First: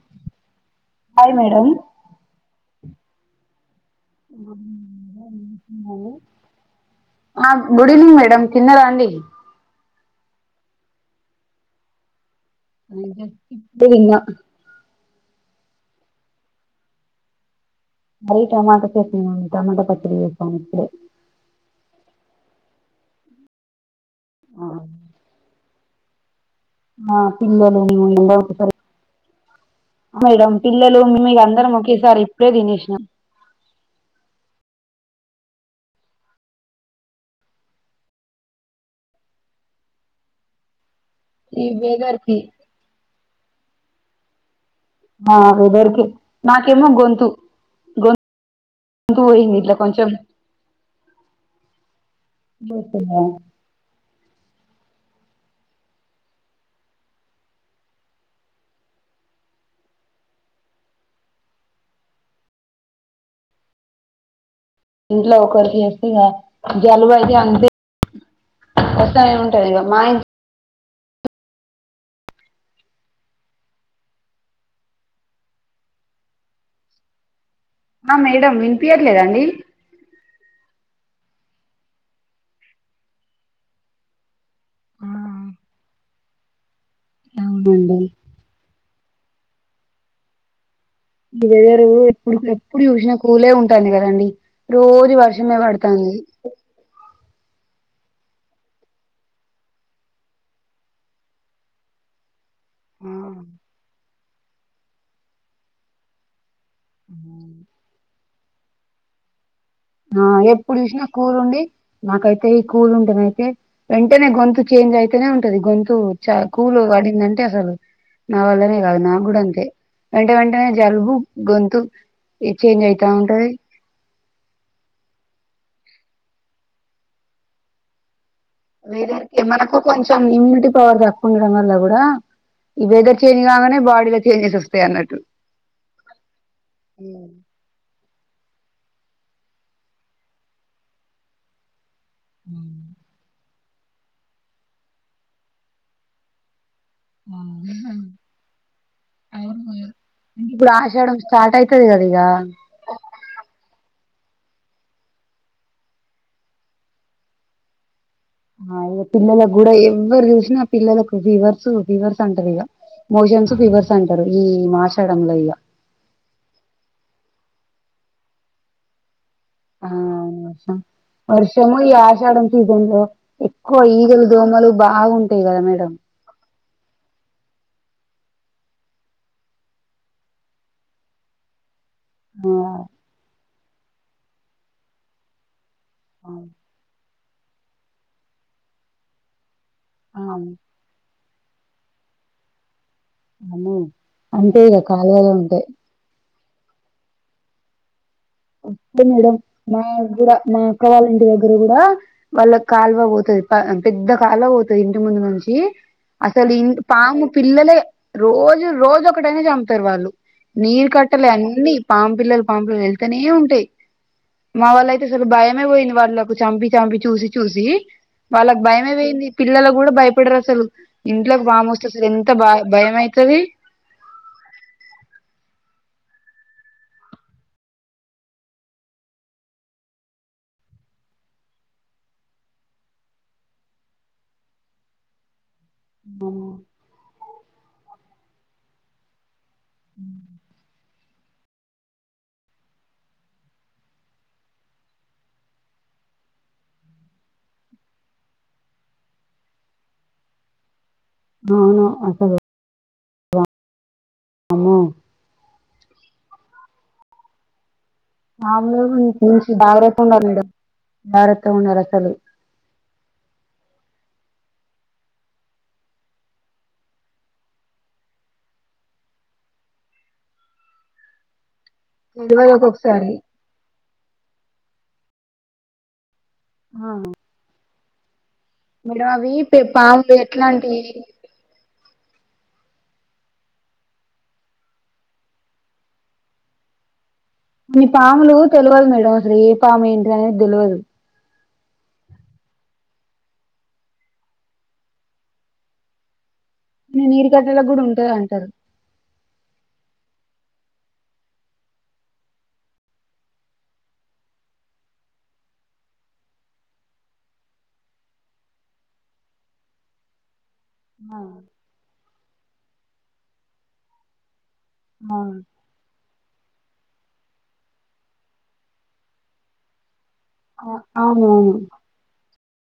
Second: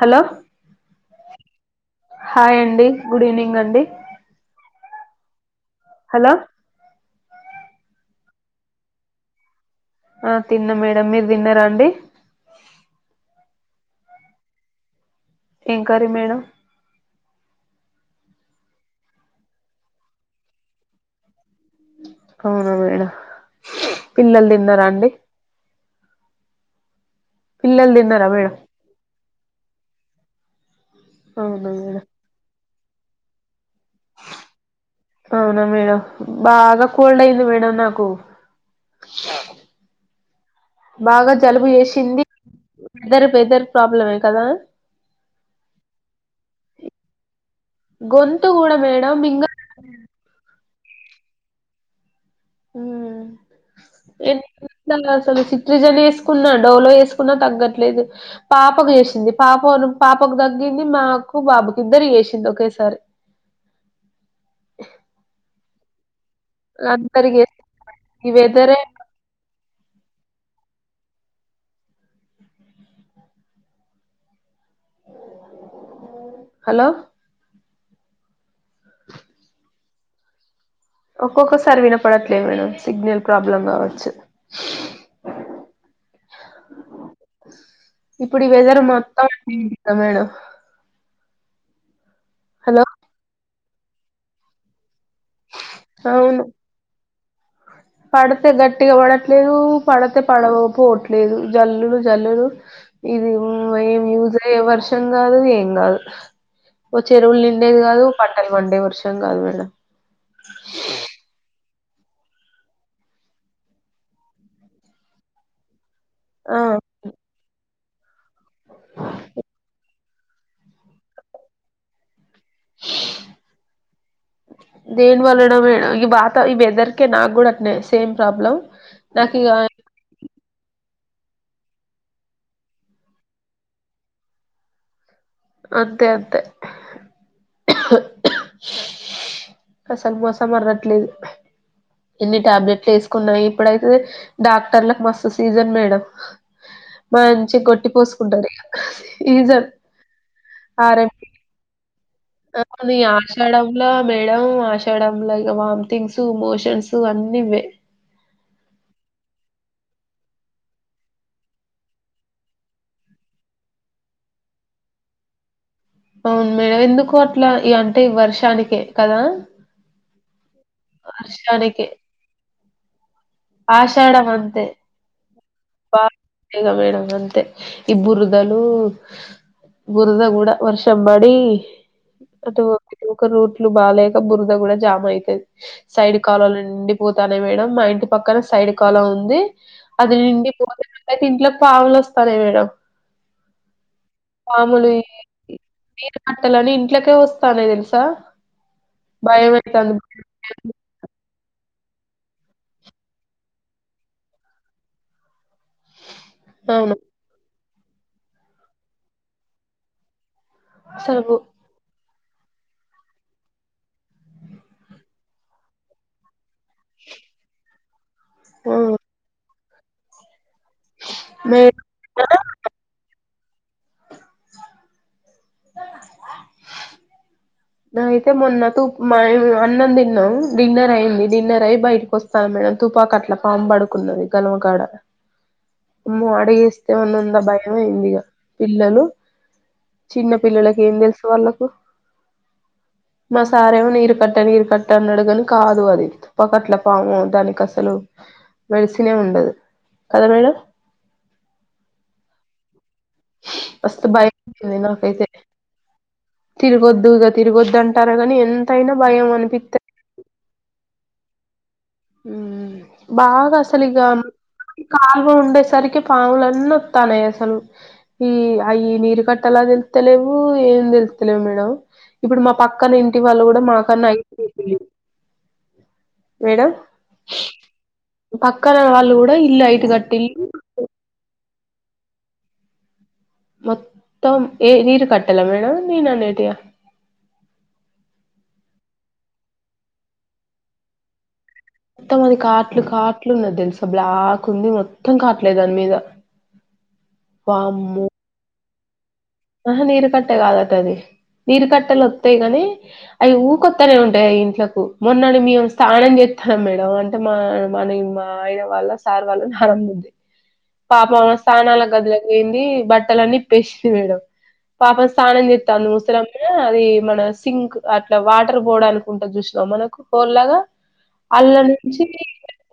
Hello hi madam hi అండి good evening అండి hello ఆ గుడ్ ఈవనింగ్ మేడం తిన్నరా అండి ఆ తిన్నా మేడం మీరు తిన్నారా అండి ఇప్పుడె తిన్న ఏం కర్రీ మేడం మది టమాటా చట్నీ మేడం టమాట పచ్చడి చేసినం ఇప్పుడే అవునా మేడం పిల్లల్ తిన్నారా అండి ఆ పిల్లలు మేము తిన్నారా అందరం మేడం ఒకసారె మేడమ్ పిల్లలు మేము అవునా అందరం మేడం ఒకేసారి ఇప్పుడే తినేసినాం అవునా మేడం బాగా కోల్డ్ అయింది మేడం నాకు బాగా ఈ జలుబు వెదర్ వేసింది కి వెదర్ వెదర్ ప్రాబ్లమే కదా ఆ వెదర్ కి నాకేమో గొంతు కొ గొంతు కూడా కొంతు మేడం మింగ పోయింది ఇట్లా కొంచం బుద్ధుందా ఏ అసలు సిత్రిజన్ వేసుకున్నా డోలో వేసుకున్నా తగ్గట్లేదు పాపకు చేసింది పాప పాపకు తగ్గింది మాకు బాబుకి ఇద్దరు చేసింది ఒకేసారి ఇంట్లో ఒకరి చేస్తే ఇగ జలుబు అందరికి అయితే చేసింది అంతే ఈ వెదరే వస్తానె ఉంటుంది ఇగ మా హలో ఆ మేడం వినిపియ్యట్లేదండి ఒక్కొక్కసారి వినపడట్లేదు మేడం సిగ్నల్ ప్రాబ్లం కావచ్చు ఆ ఆ అవునండి ఇప్పుడు ఈ వెదర్ మొత్తం అంతె మేడం ఇ వెదర్ రు ఎప్పుడు ఎప్పుడు హలో చూసినా కూల్ ఏ ఉంటుంది కదండి రోజు వర్షమే పడుతు అవును పడితే గట్టిగా పడట్లేదు పడితే పడవపోవట్లేదు జల్లులు జల్లులు ఆ ఇది అవును. ఏం యూస్ అయ్యే వర్షం కాదు ఏం కాదు ఓ చెరువులు నిండేది కాదు పంటలు పండే వర్షం కాదు మేడ ఆ ఎప్పుడు చూసినా కూరుండి నాకైతే ఈ కూల్ ఉంటది అయితే వెంటనే గొంతు చేంజ్ అయితేనే ఉంటది గొంతు. చ ఆ కూలు ఆడిందంటే అసలు నా వల్లనే కాదు నా కూడా అంతే. వెంట వెంటనే జలుబు గొంతు చేంజ్ అయితా ఉంటది. దేని వలన మేడం ఈ వాత ఈ వెదర్కే నాకు కూడా అనే సేమ్ ప్రాబ్లం. వేరే నాకు ఇగ మనకు కొంచెం ఇమ్యూనిటీ పవర్ తక్కువ ఉండడం వల్ల కూడా. ఈ వదర్ చేంజ్ కాగానే బాడీలో చేంజెస్ వస్తాయి అన్నట్టు. అంతే అంతే ఉ అసలు మోసం అరగట్లేదు. ఎన్ని టాబ్లెట్లు వేసుకున్నాయి ఇప్పుడైతే డాక్టర్లలకు మస్తు సీజన్ మేడం. మంచి గట్టి పోసుకుంటారు సీజన్ ఇప్పుడు ఆషాఢం ఆర్ఎంపి స్టార్ట్ అయితది కదా ఇగ ఆది ఆశాడంలో మేడం ఆశడంలో ఇగ వామ్థింగ్స్ మోషన్స్ అన్నివే. ఆ ఇక పిల్లలకు కూడా ఎవ్వరు చూసినా పిల్లలకు ఫీవర్స్ ఫీవర్స్ అంటరు ఇగ మోషన్స్ ఫివర్స్ అంటారు ఈ మాశాడంలో ఇగ. అవును మేడం ఎందుకో అట్లా ఇగ అంటే ఈ వర్షానికి కదా. ఆ వర్షము వర్షానికే. ఈ ఆషాడం సీజన్లో. ఎక్కువ ఈగలు ఆషాఢం దోమలు బాగుంటాయి కదా మేడం. ఇగ మేడం అంతే ఈ బురదలు. బురద కూడా వర్షం పడి. ఆ అటు ఒక ఒక రూట్లు బాలేక బురద కూడా జామ్ అయితది సైడ్ అవును కాలావలు నిండి పోతానే మేడం మా ఇంటి పక్కన సైడ్ కాలం ఉంది అది అవును నిండి. అయితే ఇంట్లో పావులేస్తలే మేడమ్ అవును అంటే ఇగ కాలువలో ఉంటాయ్ అట్టలని ఇంట్లోకే వస్తానాయ్ తెలుసా. మొత్తం మేడం మా భయమైతాంది. కూడా మా అక్క వాళ్ళ ఇంటి దగ్గర కూడా. వాళ్ళ కాలువ పోతది పెద్ద కాలువ పోతది ఇంటి ముందు నుంచి. అసలు ఇ అవును. పాము పిల్లలే రోజు రోజు ఒకటైనా చంపుతారు వాళ్ళు. నీరు కట్టలే అసలు అన్ని పాంపిల్లలు పాంపులు వెళ్తనే ఉంటాయి. మా వాళ్ళ అయితే అసలు భయమే పోయింది వాళ్ళలకు చంపి చంపి చూసి చూసి. వాళ్ళకి భయమే పోయింది పిల్లలు కూడా భయపడరు అసలు ఇంట్లోకి మే బామ వస్తె. ఎంత భ భయం అయితది. స అయితే మొన్న తూ మా ఆయన అన్నం తిన్నాం డిన్నర్ అయింది డిన్నర్ అయి బయటకి వస్త మేడం తుపాక అట్లా పా పడుకున్నది గలవకాడ. అమ్మో అడగేస్తే ఉన్నంద భయ అయింది ఇక పిల్లలు. చిన్న పిల్లలకి ఏం తెలుసు వాళ్ళకు. మా సారేమో నీరు కట్ట నీరు కట్ట అన్నాడుగాని కాదు అది. పకట్ల పాము దానికి అసలు మెడిసినే ఉండదు కదా మేడం. అవును అంతేగ మస్తు బయ్ అమ్మో మైంది నాకైతే. తిరిగొద్దు ఇగ తిరిగొద్దు అంటారా కాని ఎంతైనా భయం అనిపిస్త ఉండారు మేడం భారతు ఉండారసలు. ఉమ్మ్ బాగా అసలు ఇగ ఈ కాల్వ ఉండేసరికి పాములన్నీ వత్తనాయ్ అసలు ఈ అయి నీరు కట్టేలా తెలుత్తలేవు ఏం తెలుత్తలేవు మేడం ఇప్పుడు తెల్వదు మా పక్కన ఒక్కొక్కసారి ఇంటి వాళ్ళు కూడా మాకన్నా హైట్ లేపిళ్ళు మేడ పక్కన వాళ్ళు కూడా ఇల్లు హైట్ గట్టిల్లు అంటే మొత్తం ఏ నీరు కట్టేలా మేడం నేను అనేటియా కొన్ని పాములు తెలువదు మేడం అసలు ఏ పాము ఏంటిది అనేది తెలువదు త్తం అది కాట్లు కాట్లు ఉన్నది తెలుసా బ్లాక్ ఉంది మొత్తం కాట్లే దాని మీద నే నీరు కట్టేలకు కూడా వామ్మో ఉంటాది అంటారు ఆహా నీరు కట్టే కాదట అది నీరు కట్టెలు వత్తాయి గాని అయి ఊకొత్తనే ఉంటాయి అయి ఇంట్లకు మొన్నడు మేము స్నానం చేత్తున్నాం మేడం మా మన మా ఆయన వాళ్ళ సార్ వాళ్ళ నానమ్మ ఉంది పాపం ఆ స్థానాల గదిలోకి పోయింది బట్టలన్నీ ఇప్పేసింది మేడం పాపం స్థానం చె తను ముసలామె అది మన సింక్ అట్లా వాటర్ పోడానికి ఉంటది చూసినావ మనకు హోల్ లాగా అవునవును అల్లనే నుంచి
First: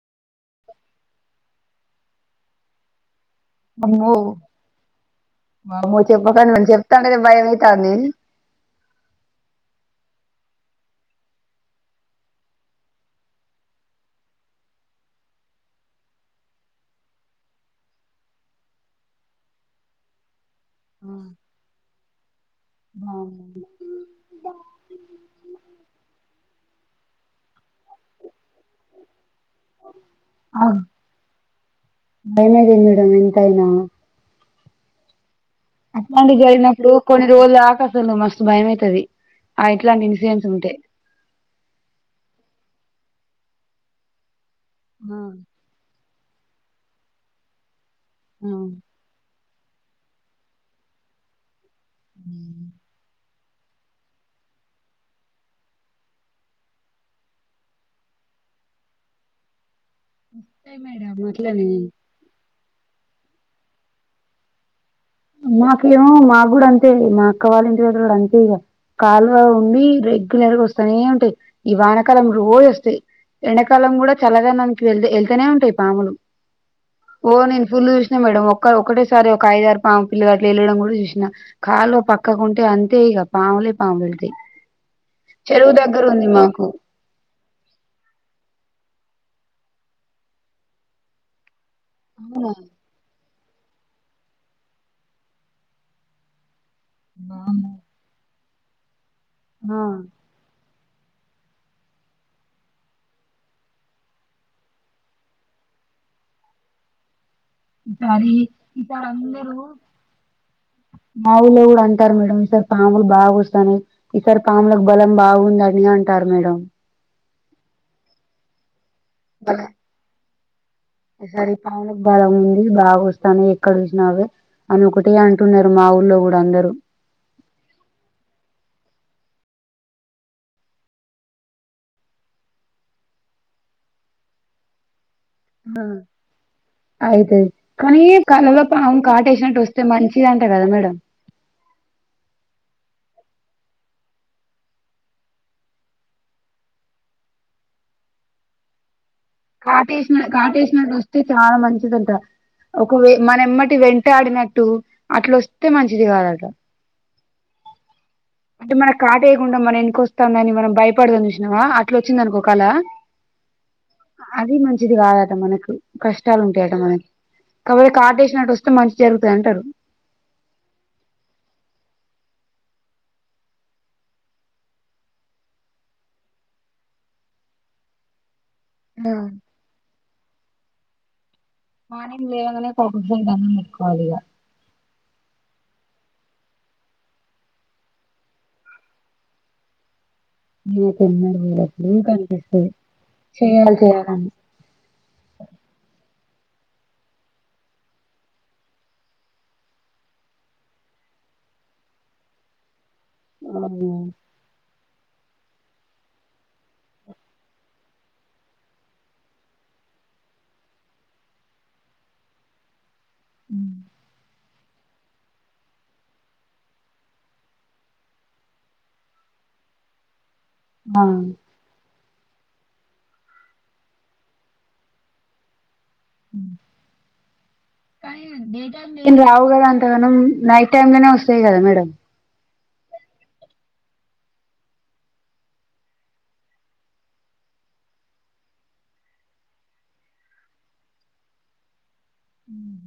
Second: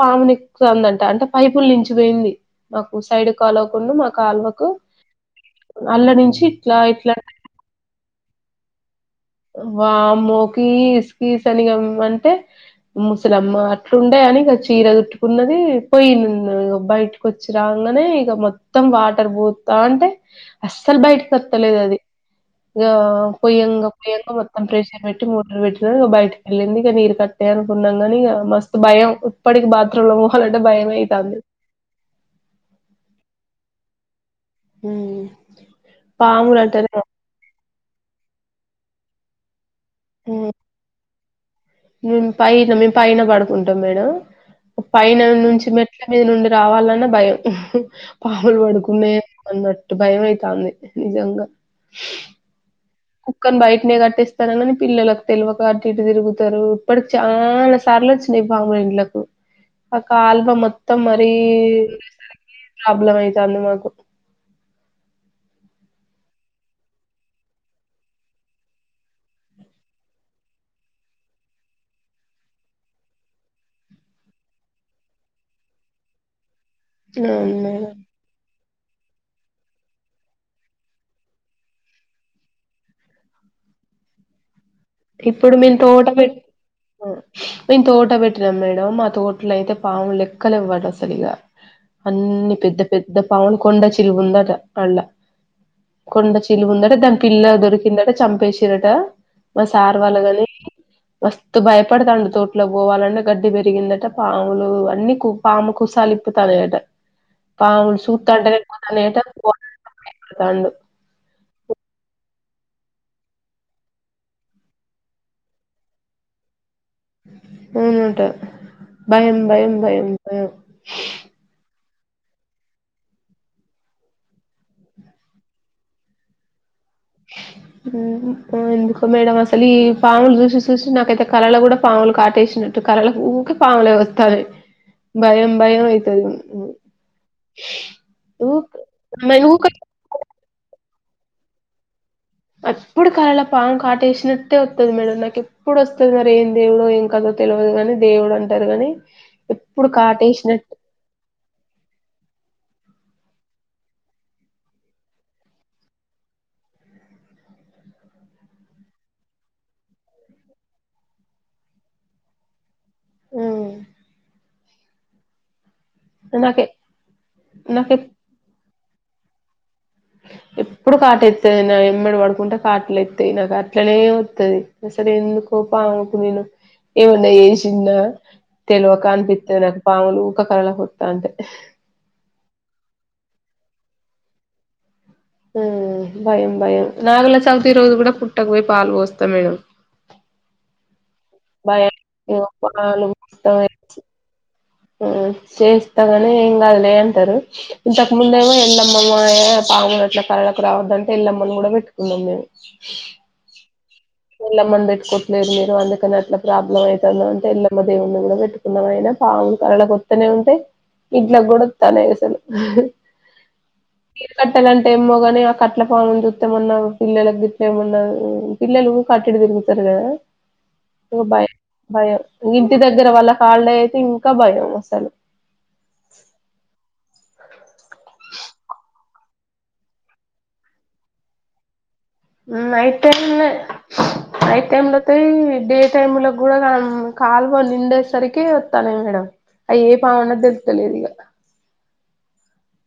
పాముని ఎక్కుతుందంట అంటే పైపులు నించిపోయింది మాకు సైడ్ కాలవ్వకుండా మా అమ్మో కాలువకు అల్ల నుంచి నువ్వు ఇట్లా ఇట్లా చెప్తాంటేనే భయమైతాంది వామో కీస్ కీస్ అని ఇగ అంటే ముసలమ్మ అట్లుండే అని ఇగ చీర చుట్టుకున్నది పోయింది బయట కొచ్చి రాంగానే ఇగ మొత్తం వాటర్ పోత్తాంటే అస్సలు బయటికి వత్తలేదు అది ఇగ పొయ్యంగా పోయంగా మొత్తం ప్రెషర్ పెట్టి మోటర్ పెట్టిన బయటికి ఎళ్ళింది ఇగ నీరు కట్టే అనుకున్నాం కాని ఇగ మస్తు భయం ఇప్పటికి బాత్రూమ్‌లో పోవాలంటే భయమే అయితాంది భయమైతాది మేడం ఎంతైనా ఉమ్మ్ అట్లాంటివి జరిగినప్పుడు కొన్ని రోజులు దాకా అసలు మస్తు భయమైతది ఆ ఇట్లాంటి హ్మ్ ఇన్సిడెంట్స్ ఉంటే మేము పైన మేము పైన పడుకుంటాం మేడం పైన నుంచి మె ట్ల మీద నుండి రావాలన్నా భయం పాములు ఉంటాయి పడుకున్నాయే అన్నట్టు భయమైతంది నిజంగా ఉమ్మ్ కుక్కని బయటనే కట్టేస్తాను కాని పిల్లలకు తెలువక అటు ఇటు తిరుగుతారు ఇప్పడాకు చాలా సార్లు వచ్చినాయి పాములు ఇంట్లొకు ఒక కాలువ మొత్తం మేడం మరీ అట్లనే ఉండేసరికి ప్రాబ్లమ్ అయితాంది మాకు మాకేమో మాక్కూడా అంతే మా అక్క వాళ్ళ ఇంటిదగ్గర కూడా అంతే ఇగ కాలువ ఉండి రెగ్యులర్‌గా వస్తానే ఉంటాయి ఈ వానకాలం రోజు వస్తాయ్ ఎండాకాలం కూడా చల్లదనానికి వెళ్ ఎళ్తనే ఉంటాయి పాములు ఓ అవును నేను ఫుల్ మేడం చూసినా మేడం ఒక్క ఒకటేసారి ఒక ఐదు ఆరు పాము పిల్లలు అట్ల ఎళ్ళడం కూడా చూసిన కాల్వ పక్కకు ఉంటే అంతే ఇగ పాములే పాములు ఎళ్తాయి ఇప్పుడు మేం తోట పె మాకు మేం తోట పెట్టినాం మేడం మా తోటలో అయితే పాములు లెక్కలేవు ఆడ అసలు ఇగ అన్ని పెద్ద పెద్ద పాములు కొండ చిలువ ఉందట అందులా కొండ చిలువు ఉం తే దాని పిల్ల దొరికిందట చంపేసిర్రట మా ఆ సార్ వాళ్ళ దాని మస్తు భయపడతాండు తోట్లోకి పోవాలన్న గడ్డి పెరిగిందటా పాములు అన్నీ కు పాము కుసాలు లిప్పుతన్నాయట పాముల్ సూతాంటనే కొతన్యయటా [unintelligible] తండు మాఊల్లో గూడా అంటార్రు మేడం ఈసారి పాములు బాగా ఒస్సయి ఈసారి పాములక్ బలం బాగుందని అంటారు మేడం అవునటా భయం బలం భయం భయం భయం ఈసారి పాముక్ బలం ఉంది బాగా ఒస్తానై ఎక్కడ జుస్నా అవే అని ఒకటే అంటున్నారు మా ఊళ్ళలో గూడా అందరూ ఉహు ఉ ఎందుకో మేడం అసల్ ఈ పాముల్ జుసి సుసి నాకైతే కలలా గూడా పావులు కాటేషినా అటు కలలక్ ఊకే పావులే ఒస్తాయి భయం భయం అయితది అయితది కానీ కలాల పావు కాటేసినట్టు ఊక ఒస్తే మంచిది అంట గదా మేడం అప్పుడు కాలాల పావు కాటేష్నట్టే ఒత్తది మేడం నాక్ ఎప్పూడు ఒస్తది మరి ఏం దేవుడో ఏం కాదో తెలువదుగని దేవుడు అంటరు గని కాటేశ్నా కాటేశ్నట్టు ఒస్తే చాలా మంచిదంట ఒకవే మనెమ్మట్టి వెంటాడినట్టూ, అట్లోస్తే మంచిదిగాదట అంటే మన కాటేయ్యకుండా మన ఎన్కొస్తందాని మనం భయ్పడ్తాం జుష్నావా అట్లా ఒచ్చిందానికో కలా ఉ ఆది మంచిది గాదట మనకు కష్టాలు నాకు ఉంటయట మనకి కాపోతే నాకు కాటేష్నట్టు ఒస్తే మంచి జరుతది అంటరు ఎప్పూడు కాటేతై నా ఎంబడి వడుకుంట కాట్లుఎత్తయి నాకు అట్లనే ఒత్తది సరే ఎందుకోపంకు నేను ఏమన్నా ఎషిన్నా తెల్వకా అన్పితది నాకు పావులు ఊక కలలకొత్త అంటే మానిగ్ లేవగానే కోకోజరి దండం బెట్కోవాలి ఆ భయం భయం నాగుల చవితి రోజు గూడా పుట్టక్వోయి పాల్ వోస్తా మేడం [unintelligible] అప్పుడు భయం ఊకె ఇగ అన్పిస్తది పాలు చేయాల్ చెయాలే అని ఉ చేస్తాగానీ ఏంగాదులే అంటారు ఇంతకు ముందేమో ఎల్లమ్మఏమో పాములు అట్ల కళలకు రావద్దంటే ఎల్లమ్మను గుడా వేట్టుకున్నాం మేము అవున ఎల్లమ్మని బేట్టుకోట్లేదు మీరు అందుకని అట్లా ప్రాబ్లం అయితంది అంటే ఎల్లమ్మ దేవున్నీ కూడా వేట్టు కున్నాం అయిన పావులు కలలకొత్తనే ఉంటై ఇంట్లోక్ గడ ఒత్తనై అసలు ఇ కట్టలు అంటే ఏమ్మో గాని ఆ కట్లా పావున్ జూతే మొన్న పిల్లలక్ గిట్లా ఏమన్నా పిల్లలు కట్డిటుతిరుతారు గదా ఆ ఇగ భయ భయ ఇంటి దగ్గర వాళ్ళక్ హాల్డే అయితే ఇంకా భయం అసలు కేన్ రావు గదా అంతగానం నైట్ టైంలానే ఒస్సాయి గదా మేడం ఆ నైట్ టైమ్లనే నైట్ టైమ్ల అత్తే డే టైమ్ లో గూడగం కాల్వ నిండేసరికి తనై మేడం అయ్యి ఏ పావన్నది తెల్తలేదు ఇగ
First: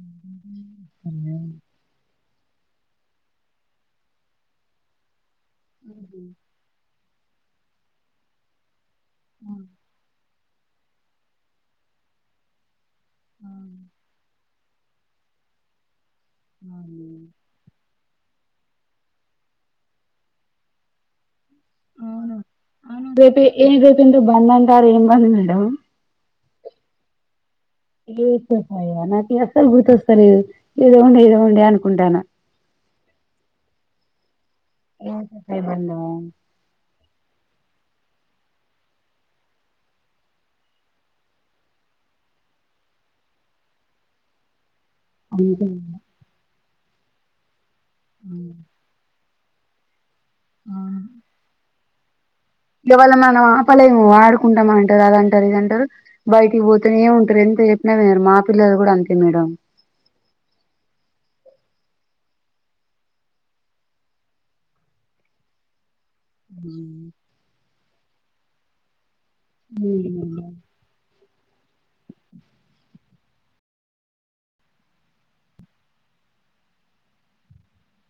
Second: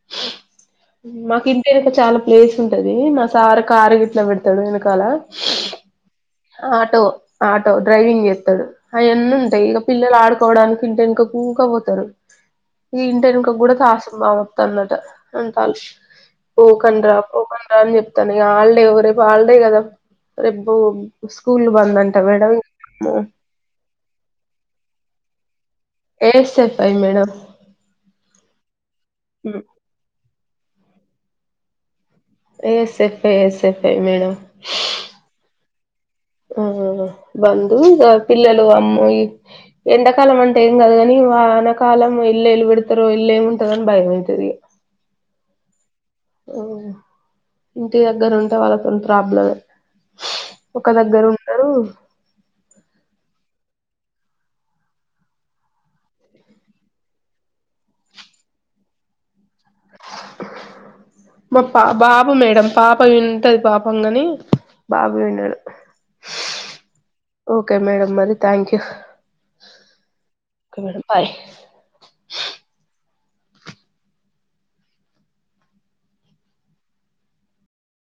[inaudible] మాక్ ఇంటెన్క చాలా ప్లేస్ ఉంటది మా సార్ కారు గీట్లా వేడ్తాడు ఎన్కాలా అీ ఆటో ఆటో డ్రైవింగ్ జేస్తాడు అయాన్నీ ఉంటై ఇగా పిల్లలు ఆడుకోవడానికి ఇంటెన్కకి ఊక వోతారూ ఈ ఇంటెన్కక్ గూడా తసుంబావు అత్తంది అట అంటల్లు పోకండ్రా పోకండ్రా అని చెప్తాను ఇక హాల్డే ఒక రేపు హల్డే కదా రేపు స్కూల్ బంద్ అంటా మేడం అవును రేపు ఏం రేపందు బంద అంటారు ఏం బంద్ madam A S F I madam A S F I నాకు అస్సలు గుర్తొస్తారలేదు ఏదో ఉండి ఏదో ఉండి అనుకుంటాను A S F I, S F I madam [unintelligible] ఆ బంద్ ఇగ పిల్లలు అమ్మాయి ఎండకాలం అంటే ఏం కాదు కాని వానకాలం ఎన్లా ఏలు పెడతారు ఎన్లో ఏమి ఉంటాధో అని భయమైతది ఇగ [unintelligible] ఇంటి దగ్గర ఉంటే వాళ్ళతోని ప్రాబ్లంమే ఒక దగ్గర ఉండరు ఇగ వాళ్ళను మనం ఆపలేము ఆడుకుంటామంటారు అదంటారు ఇదంటారు బయటికి పోతానే ఉంటారు ఎంత చెప్పినా వినరు మా పిల్లలు కూడా అంతే మేడం మా పా బాబు మేడం పాప వింటది పాపామ్ కాని బాబు వినడు ఉ [inaudible] ఓకే మేడంమ్ మరి thank you um okay madam bye